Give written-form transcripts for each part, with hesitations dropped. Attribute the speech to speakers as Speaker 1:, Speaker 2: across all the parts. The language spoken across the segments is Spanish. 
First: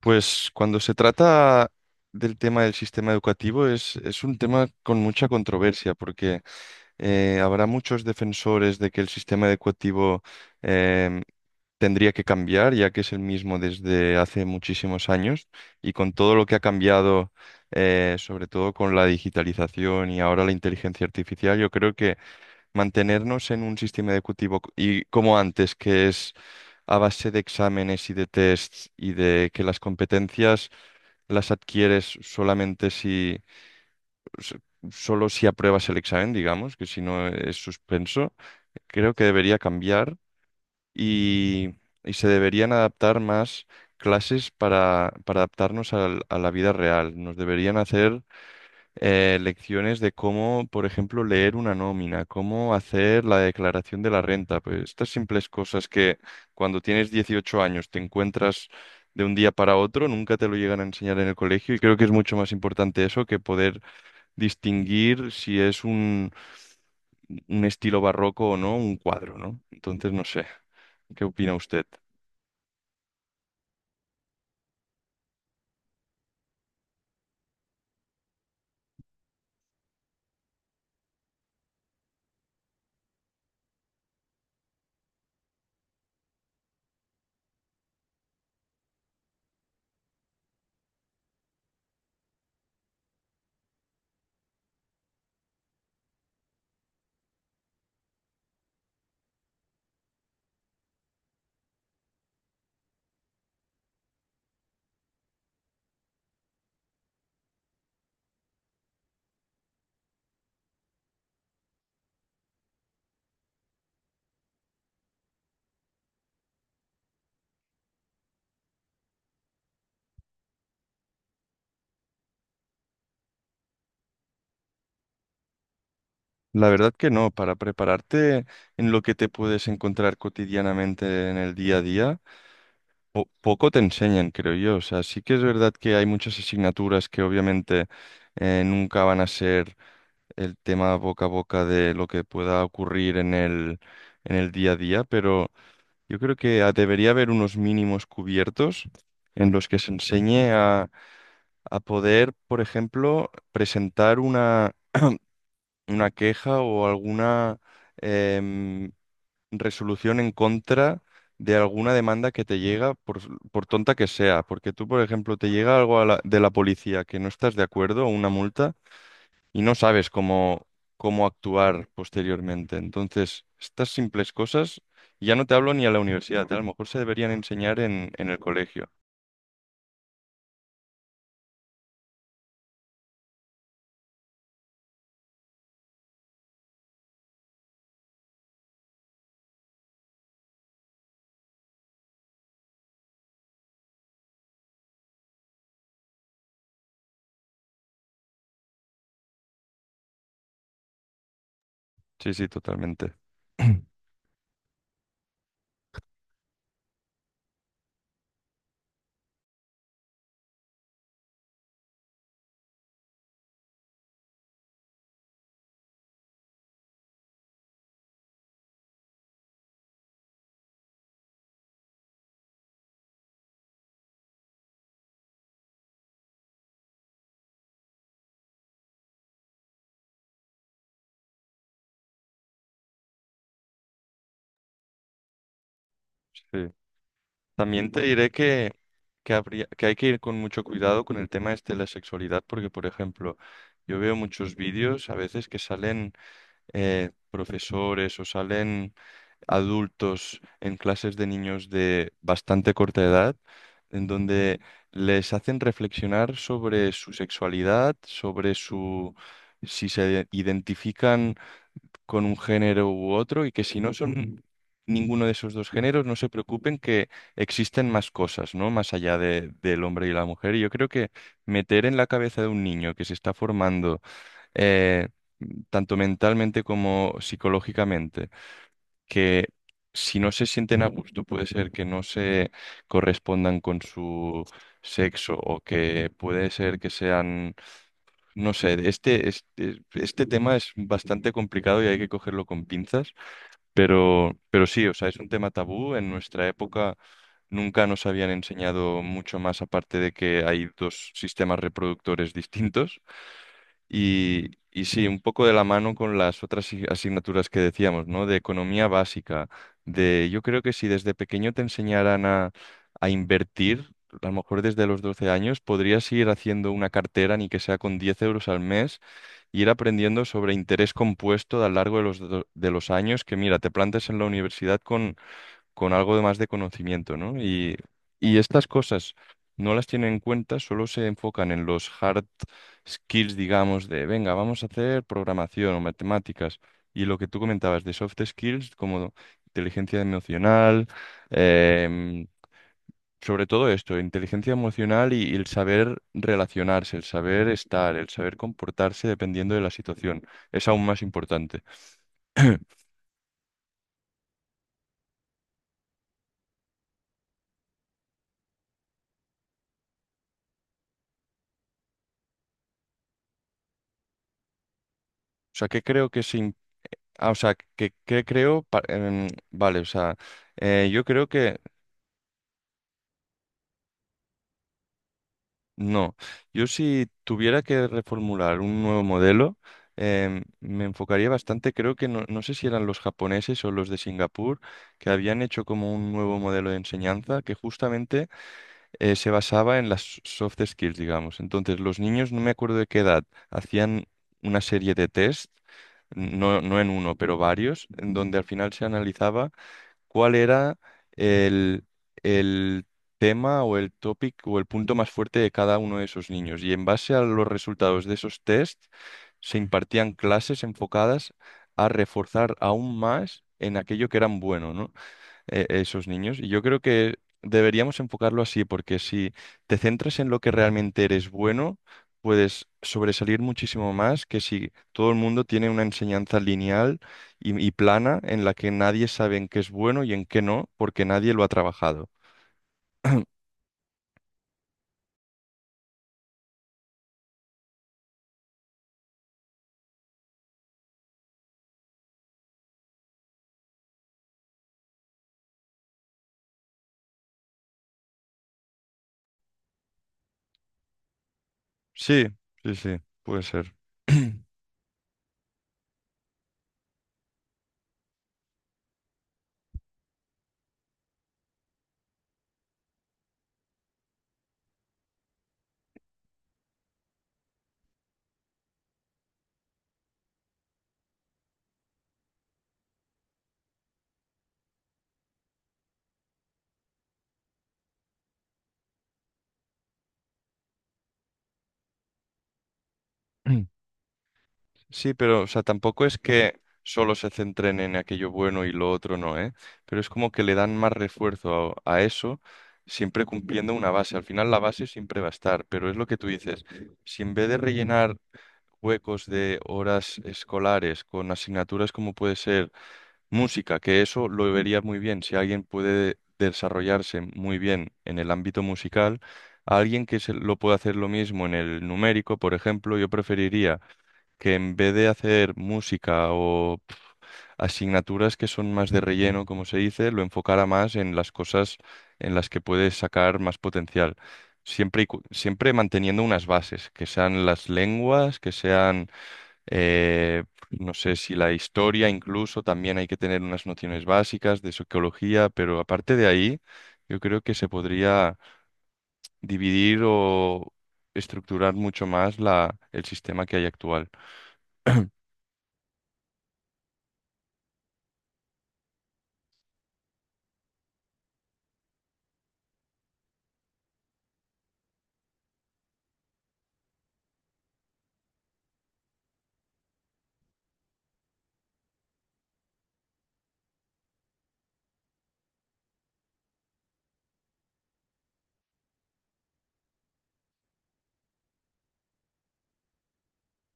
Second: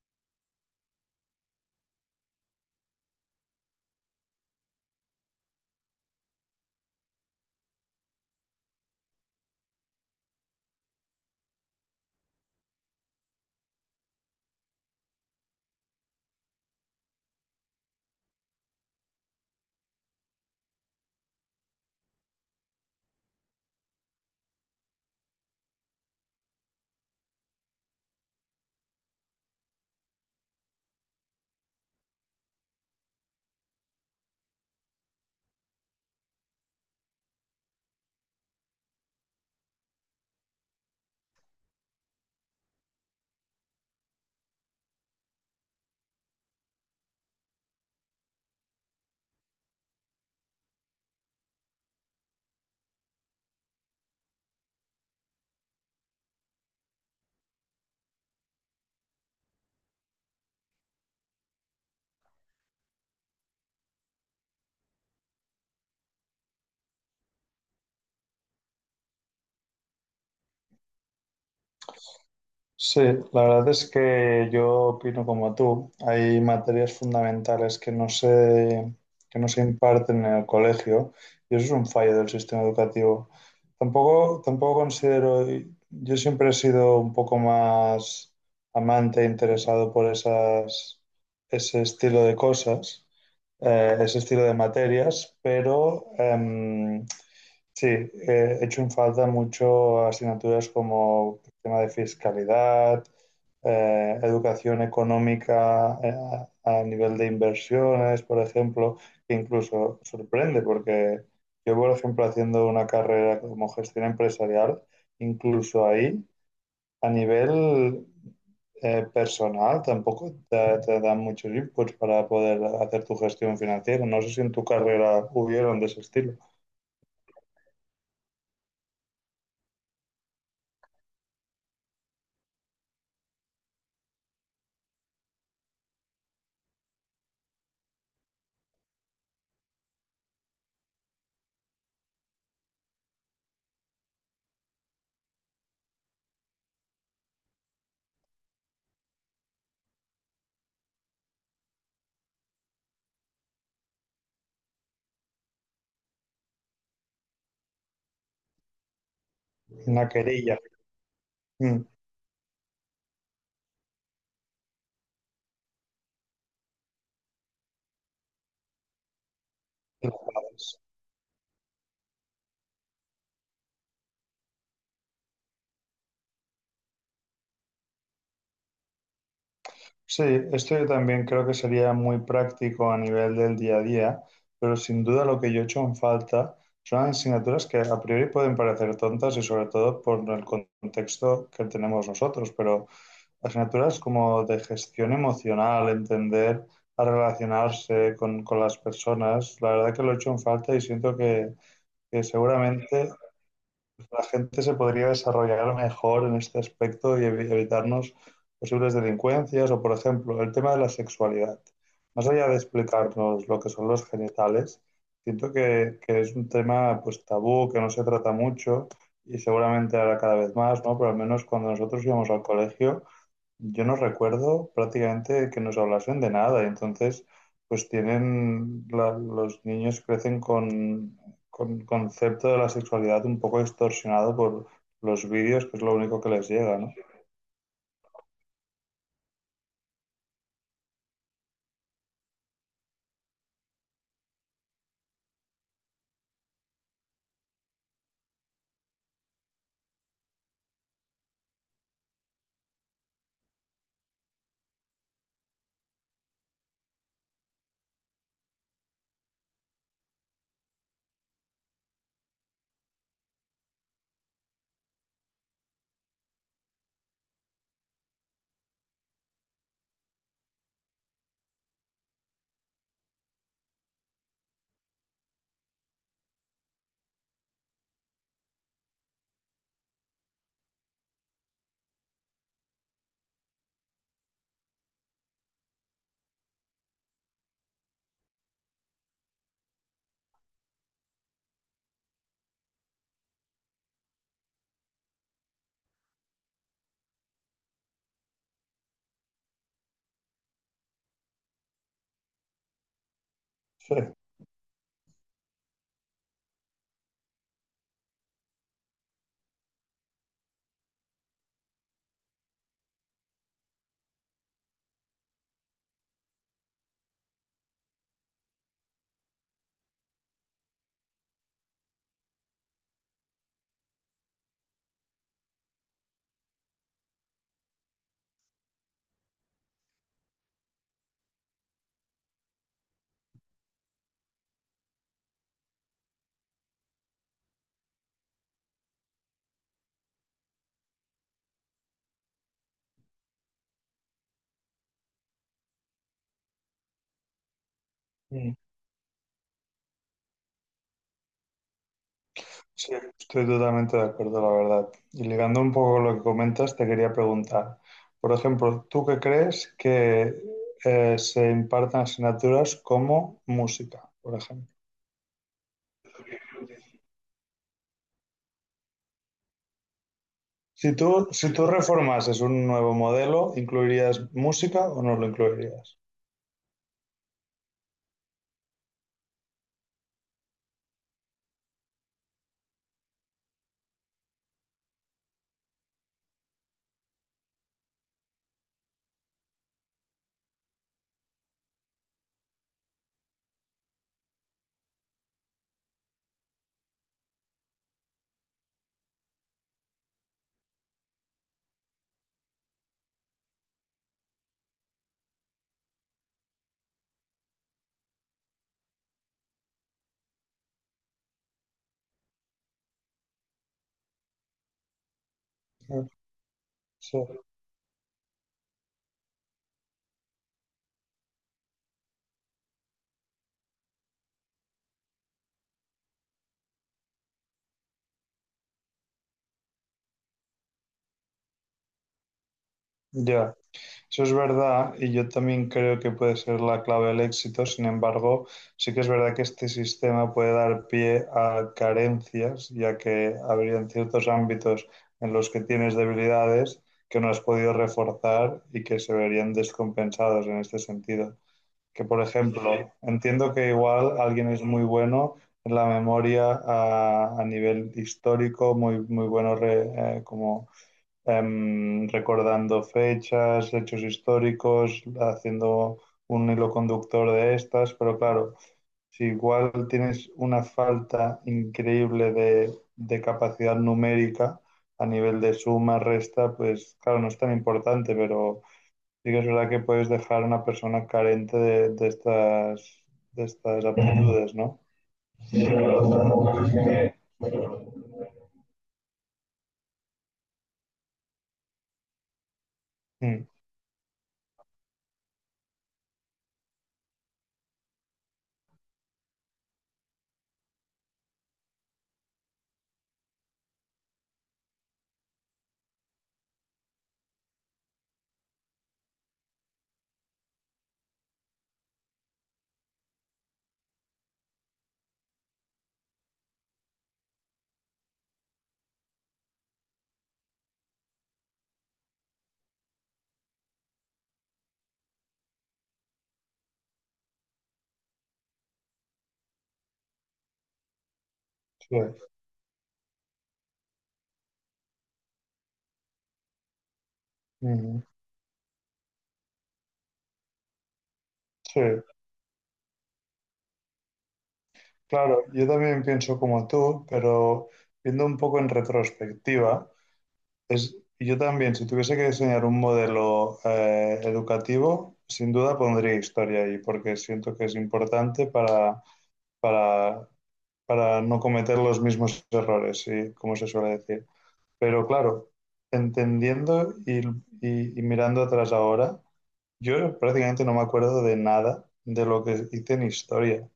Speaker 1: Pues cuando se trata del tema del sistema educativo es un tema con mucha controversia porque habrá muchos defensores de que el sistema educativo em, tendría que cambiar, ya que es el mismo desde hace muchísimos años y con todo lo que ha cambiado, sobre todo con la digitalización y ahora la inteligencia artificial, yo creo que mantenernos en un sistema educativo y como antes, que es a base de exámenes y de tests y de que las competencias las adquieres solamente s- solo si apruebas el examen, digamos, que si no es suspenso, creo que debería cambiar y, y se deberían adaptar más clases para adaptarnos a la vida real. Nos deberían hacer lecciones de cómo, por ejemplo, leer una nómina, cómo hacer la declaración de la renta. Pues estas simples cosas que cuando tienes 18 años te encuentras de un día para otro, nunca te lo llegan a enseñar en el colegio y creo que es mucho más importante eso que poder distinguir si es un estilo barroco o no, un cuadro, ¿no? Entonces, no sé, ¿qué opina usted?
Speaker 2: Sí, la verdad es que yo opino como tú. Hay materias fundamentales que no se imparten en el colegio y eso es un fallo del sistema educativo. Tampoco considero, yo siempre he sido un poco más amante e interesado por ese estilo de cosas, ese estilo de materias, Sí, he hecho en falta mucho asignaturas como el tema de fiscalidad, educación económica a nivel de inversiones, por ejemplo, que incluso sorprende porque yo, por ejemplo, haciendo una carrera como gestión empresarial, incluso ahí a nivel personal tampoco te, te dan muchos inputs para poder hacer tu gestión financiera. No sé si en tu carrera hubieron de ese estilo.
Speaker 1: La verdad que no, para prepararte en lo que te puedes encontrar cotidianamente en el día a día. Poco te enseñan, creo yo. O sea, sí que es verdad que hay muchas asignaturas que obviamente nunca van a ser el tema boca a boca de lo que pueda ocurrir en el día a día, pero yo creo que debería haber unos mínimos cubiertos en los que se enseñe a poder, por ejemplo, presentar una queja o alguna... em,
Speaker 2: Una
Speaker 1: resolución en
Speaker 2: querella.
Speaker 1: contra de
Speaker 2: Mm.
Speaker 1: alguna demanda que te llega, por tonta que sea. Porque tú, por ejemplo, te llega algo de la policía que no estás de acuerdo, o una multa, y no sabes
Speaker 2: Claves.
Speaker 1: cómo actuar posteriormente. Entonces, estas simples cosas, ya no te hablo ni a la universidad, ¿eh? A lo mejor se deberían enseñar en el colegio.
Speaker 2: Sí, esto yo también creo que sería muy práctico a nivel del día a día, pero sin duda lo que yo he hecho en falta son asignaturas que a priori pueden parecer tontas y sobre todo por el contexto que tenemos nosotros, pero asignaturas como de gestión emocional, entender a relacionarse con las personas, la verdad que lo he hecho en falta y siento que
Speaker 1: Sí, sí,
Speaker 2: seguramente
Speaker 1: totalmente.
Speaker 2: la gente se podría desarrollar mejor en este aspecto y evitarnos posibles delincuencias o, por ejemplo, el tema de la sexualidad. Más allá de explicarnos lo que son los genitales, siento que es un tema pues tabú, que no se trata mucho y seguramente ahora cada vez más, ¿no? Pero al menos cuando nosotros íbamos al colegio yo no recuerdo prácticamente que nos hablasen de nada, y entonces pues los niños crecen con concepto de la sexualidad un poco distorsionado por los vídeos, que es lo único que les
Speaker 1: Sí.
Speaker 2: llega, ¿no?
Speaker 1: También te diré que que hay que ir con mucho cuidado con el tema este de la sexualidad, porque, por ejemplo, yo veo muchos vídeos a veces que salen profesores o salen adultos en clases de niños de bastante corta edad, en donde les hacen reflexionar sobre su sexualidad, sobre su si se identifican con un género u otro y que si no son ninguno de esos dos géneros, no se preocupen que existen más cosas, ¿no? Más allá de, del hombre y la mujer. Y yo creo que meter en la cabeza de un niño que se está formando eh, tanto mentalmente como psicológicamente, que si no se sienten a gusto puede ser que no se correspondan con su sexo o que puede ser que sean, no sé, este tema es bastante complicado y hay que cogerlo con pinzas, pero sí, o sea, es un tema tabú. En nuestra época nunca nos habían enseñado mucho más aparte de que hay dos sistemas reproductores distintos.
Speaker 2: Sí.
Speaker 1: Y sí, un poco de la mano con las otras asignaturas que decíamos, ¿no? De economía básica, de yo creo que si desde pequeño te enseñaran a invertir, a lo mejor desde los 12 años, podrías ir haciendo una cartera, ni que sea con 10 euros al mes, y ir aprendiendo sobre interés compuesto a lo largo de los años, que mira, te plantes en la universidad con algo de más de conocimiento, ¿no? Y estas cosas no las tienen en cuenta, solo se enfocan en los hard skills, digamos, de, venga, vamos a hacer programación o matemáticas. Y lo que tú comentabas de soft skills, como inteligencia emocional, em, sobre todo esto, inteligencia emocional y el saber relacionarse, el saber estar, el saber
Speaker 2: Mm.
Speaker 1: comportarse dependiendo de la situación, es aún más importante.
Speaker 2: Sí, estoy totalmente de acuerdo, la verdad. Y ligando un poco lo que comentas, te quería preguntar, por ejemplo, ¿tú qué crees que se impartan asignaturas como música, por ejemplo?
Speaker 1: O sea, que creo que se Ah, o sea, que creo, vale, o sea, yo creo
Speaker 2: Si
Speaker 1: que
Speaker 2: tú reformases un nuevo modelo, ¿incluirías música o no lo incluirías?
Speaker 1: no. Yo si tuviera que reformular un nuevo modelo, me enfocaría bastante, creo que no, no sé si eran los japoneses o los de Singapur, que habían hecho como un nuevo modelo de enseñanza que justamente se basaba en las soft skills, digamos. Entonces, los niños, no me acuerdo de qué edad, hacían una serie de test no, no en uno, pero varios, en donde al final se analizaba ¿cuál era el, el tema o el topic o el punto más fuerte de cada uno de esos niños? Y en base a los resultados de esos test, se impartían clases enfocadas a reforzar aún más en aquello que eran buenos,
Speaker 2: Eh,
Speaker 1: esos niños. Y yo creo que
Speaker 2: Sí,
Speaker 1: deberíamos enfocarlo así, porque si te centras en lo que realmente eres bueno, puedes sobresalir muchísimo más que si todo el mundo tiene una enseñanza lineal y plana en la que nadie sabe en qué es bueno y en qué no, porque nadie lo ha trabajado.
Speaker 2: ya, eso es verdad y yo también creo que puede ser la clave del éxito. Sin embargo, sí que es verdad que este sistema puede dar pie a carencias, ya que habrían ciertos ámbitos en los que tienes debilidades que no has podido reforzar y que se verían descompensados en este sentido. Que, por
Speaker 1: Sí,
Speaker 2: ejemplo,
Speaker 1: sí, sí, puede
Speaker 2: entiendo que
Speaker 1: ser.
Speaker 2: igual alguien es muy bueno en la memoria a nivel histórico, muy, muy bueno como recordando fechas, hechos históricos, haciendo un hilo conductor de estas, pero claro, si igual tienes una falta increíble de capacidad numérica a nivel de suma, resta, pues claro, no es tan importante, pero sí que es verdad que puedes dejar a una persona carente de de estas aptitudes, ¿no?
Speaker 1: Sí, pero, o sea, tampoco es que solo se centren en aquello bueno y lo otro no, ¿eh? Pero es como que le dan más refuerzo a eso, siempre
Speaker 2: Mm,
Speaker 1: cumpliendo una base. Al final la base siempre va a estar, pero es lo que tú dices. Si en vez de rellenar huecos de horas escolares con asignaturas como puede ser música, que eso lo vería muy bien, si alguien puede desarrollarse muy bien en el ámbito musical, a alguien que se lo pueda hacer lo mismo en el numérico, por ejemplo, yo preferiría que en vez de hacer música o pf, asignaturas que son más de relleno, como se dice, lo enfocara más en las cosas en las que puedes sacar más potencial. Siempre, siempre manteniendo unas bases, que sean las lenguas, que sean, eh, no sé si la
Speaker 2: sí,
Speaker 1: historia incluso, también hay que tener unas nociones básicas de sociología, pero aparte de ahí, yo creo que se
Speaker 2: ujú.
Speaker 1: podría dividir o estructurar
Speaker 2: Sí,
Speaker 1: mucho más el sistema que hay actual.
Speaker 2: claro, yo también pienso como tú, pero viendo un poco en retrospectiva, es, yo también, si tuviese que diseñar un modelo educativo, sin duda pondría historia ahí, porque siento que es importante para, para no cometer los mismos errores, ¿sí? Como se suele decir. Pero claro, entendiendo y, y mirando atrás ahora, yo prácticamente no me acuerdo de nada de lo que hice en historia.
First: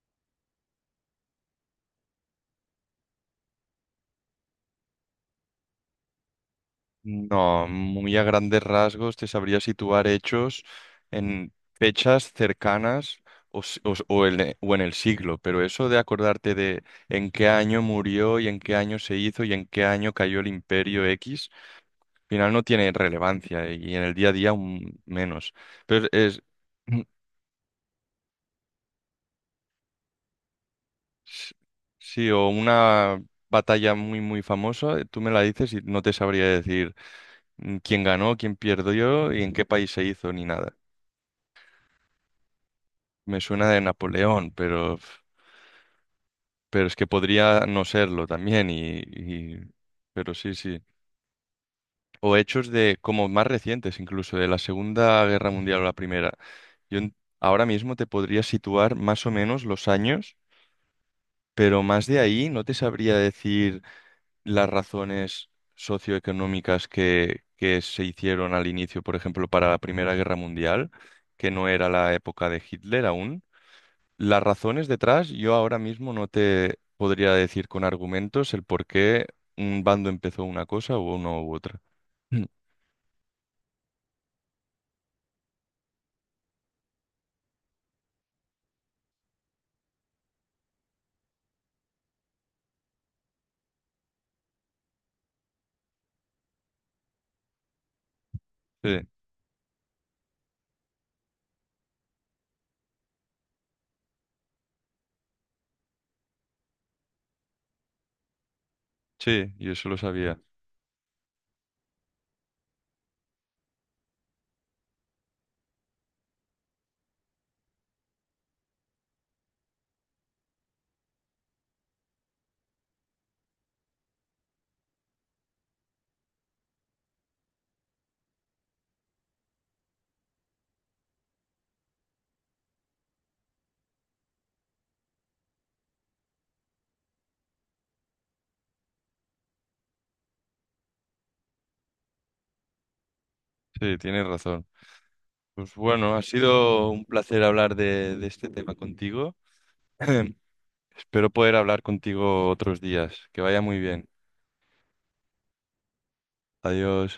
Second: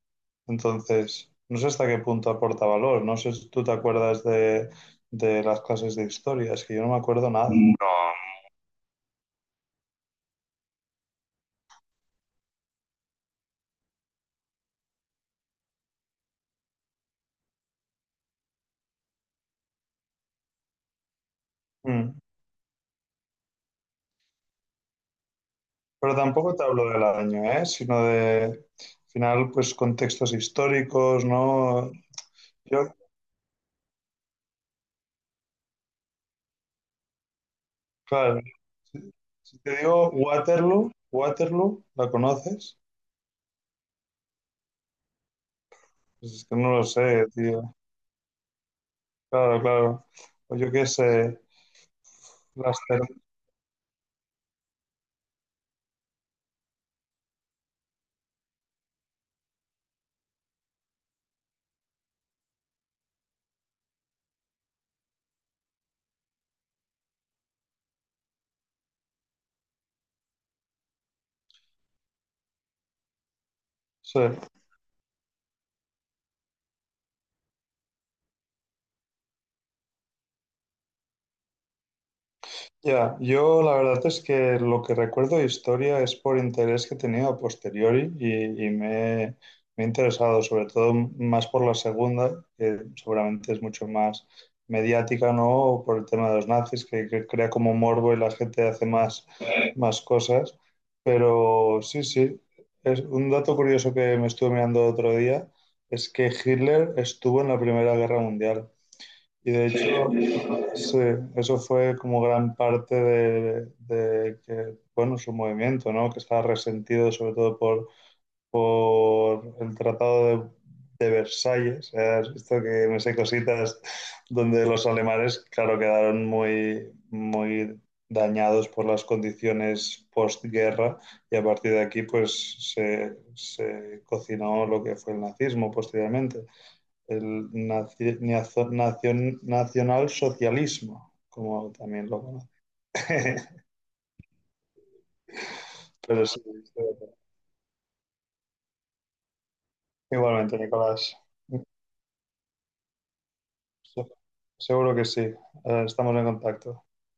Speaker 2: Entonces, no sé hasta qué punto aporta valor. No sé si tú te acuerdas de las clases de historia, es que yo no me acuerdo nada.
Speaker 1: No,
Speaker 2: Mm.
Speaker 1: muy a grandes rasgos te sabría situar hechos en fechas cercanas o, si- o s- o en, e- o en el siglo, pero eso de acordarte de en qué año murió y en qué año se hizo y en qué año cayó el imperio X,
Speaker 2: Mm.
Speaker 1: al final no tiene relevancia y en el día a día aún menos. Pero
Speaker 2: Pero
Speaker 1: es,
Speaker 2: tampoco te hablo del año, ¿eh? Sino de, al final, pues contextos históricos,
Speaker 1: s-
Speaker 2: ¿no?
Speaker 1: sí, o
Speaker 2: Yo,
Speaker 1: una batalla muy, muy famosa, tú me la dices y no te sabría decir quién ganó,
Speaker 2: claro,
Speaker 1: quién
Speaker 2: si
Speaker 1: perdió y en
Speaker 2: si
Speaker 1: qué
Speaker 2: te
Speaker 1: país se
Speaker 2: digo
Speaker 1: hizo ni nada.
Speaker 2: Waterloo, Waterloo, ¿la conoces?
Speaker 1: Me suena de Napoleón,
Speaker 2: Pues es que no lo
Speaker 1: pero es que
Speaker 2: sé,
Speaker 1: podría
Speaker 2: tío.
Speaker 1: no serlo también,
Speaker 2: Claro, claro.
Speaker 1: pero sí,
Speaker 2: O yo
Speaker 1: sí.
Speaker 2: qué sé,
Speaker 1: O hechos
Speaker 2: las
Speaker 1: de
Speaker 2: cervezas.
Speaker 1: como más recientes, incluso de la Segunda Guerra Mundial o la Primera. Ahora mismo te podría situar más o menos los años, pero más de ahí no te sabría decir las razones socioeconómicas que se hicieron al inicio, por ejemplo, para la Primera Guerra Mundial, que no era la época de Hitler aún.
Speaker 2: Eh.
Speaker 1: Las razones detrás, yo ahora mismo no te podría decir con argumentos el por qué un bando empezó una cosa u uno u otra. Mm.
Speaker 2: Ya, yo la verdad es que lo que recuerdo de historia es por interés que he tenido a posteriori y me he interesado, sobre todo más por la segunda, que seguramente es mucho más mediática, ¿no? Por el tema de los nazis, que crea como morbo y la gente hace
Speaker 1: Sí,
Speaker 2: más, más cosas. Pero sí, sí, es un dato curioso que me estuve mirando otro día es que Hitler estuvo en la Primera Guerra Mundial. Y
Speaker 1: sí,
Speaker 2: de
Speaker 1: yo eso lo sabía.
Speaker 2: hecho, sí, eso fue como gran parte de que, bueno, su movimiento, ¿no? Que estaba resentido sobre todo por el Tratado de Versalles. ¿Eh? Has visto que me sé cositas, donde los alemanes, claro, quedaron muy, muy dañados por las condiciones postguerra y a partir de aquí pues se cocinó lo que fue el nazismo posteriormente, el nacionalsocialismo, como también lo conoce.
Speaker 1: Sí, tienes razón. Pues bueno, ha
Speaker 2: Pero sí,
Speaker 1: sido un placer hablar de este tema contigo.
Speaker 2: igualmente, Nicolás.
Speaker 1: Espero poder hablar contigo otros días. Que vaya muy
Speaker 2: Se-
Speaker 1: bien.
Speaker 2: Seguro que sí. Estamos en contacto.
Speaker 1: Adiós.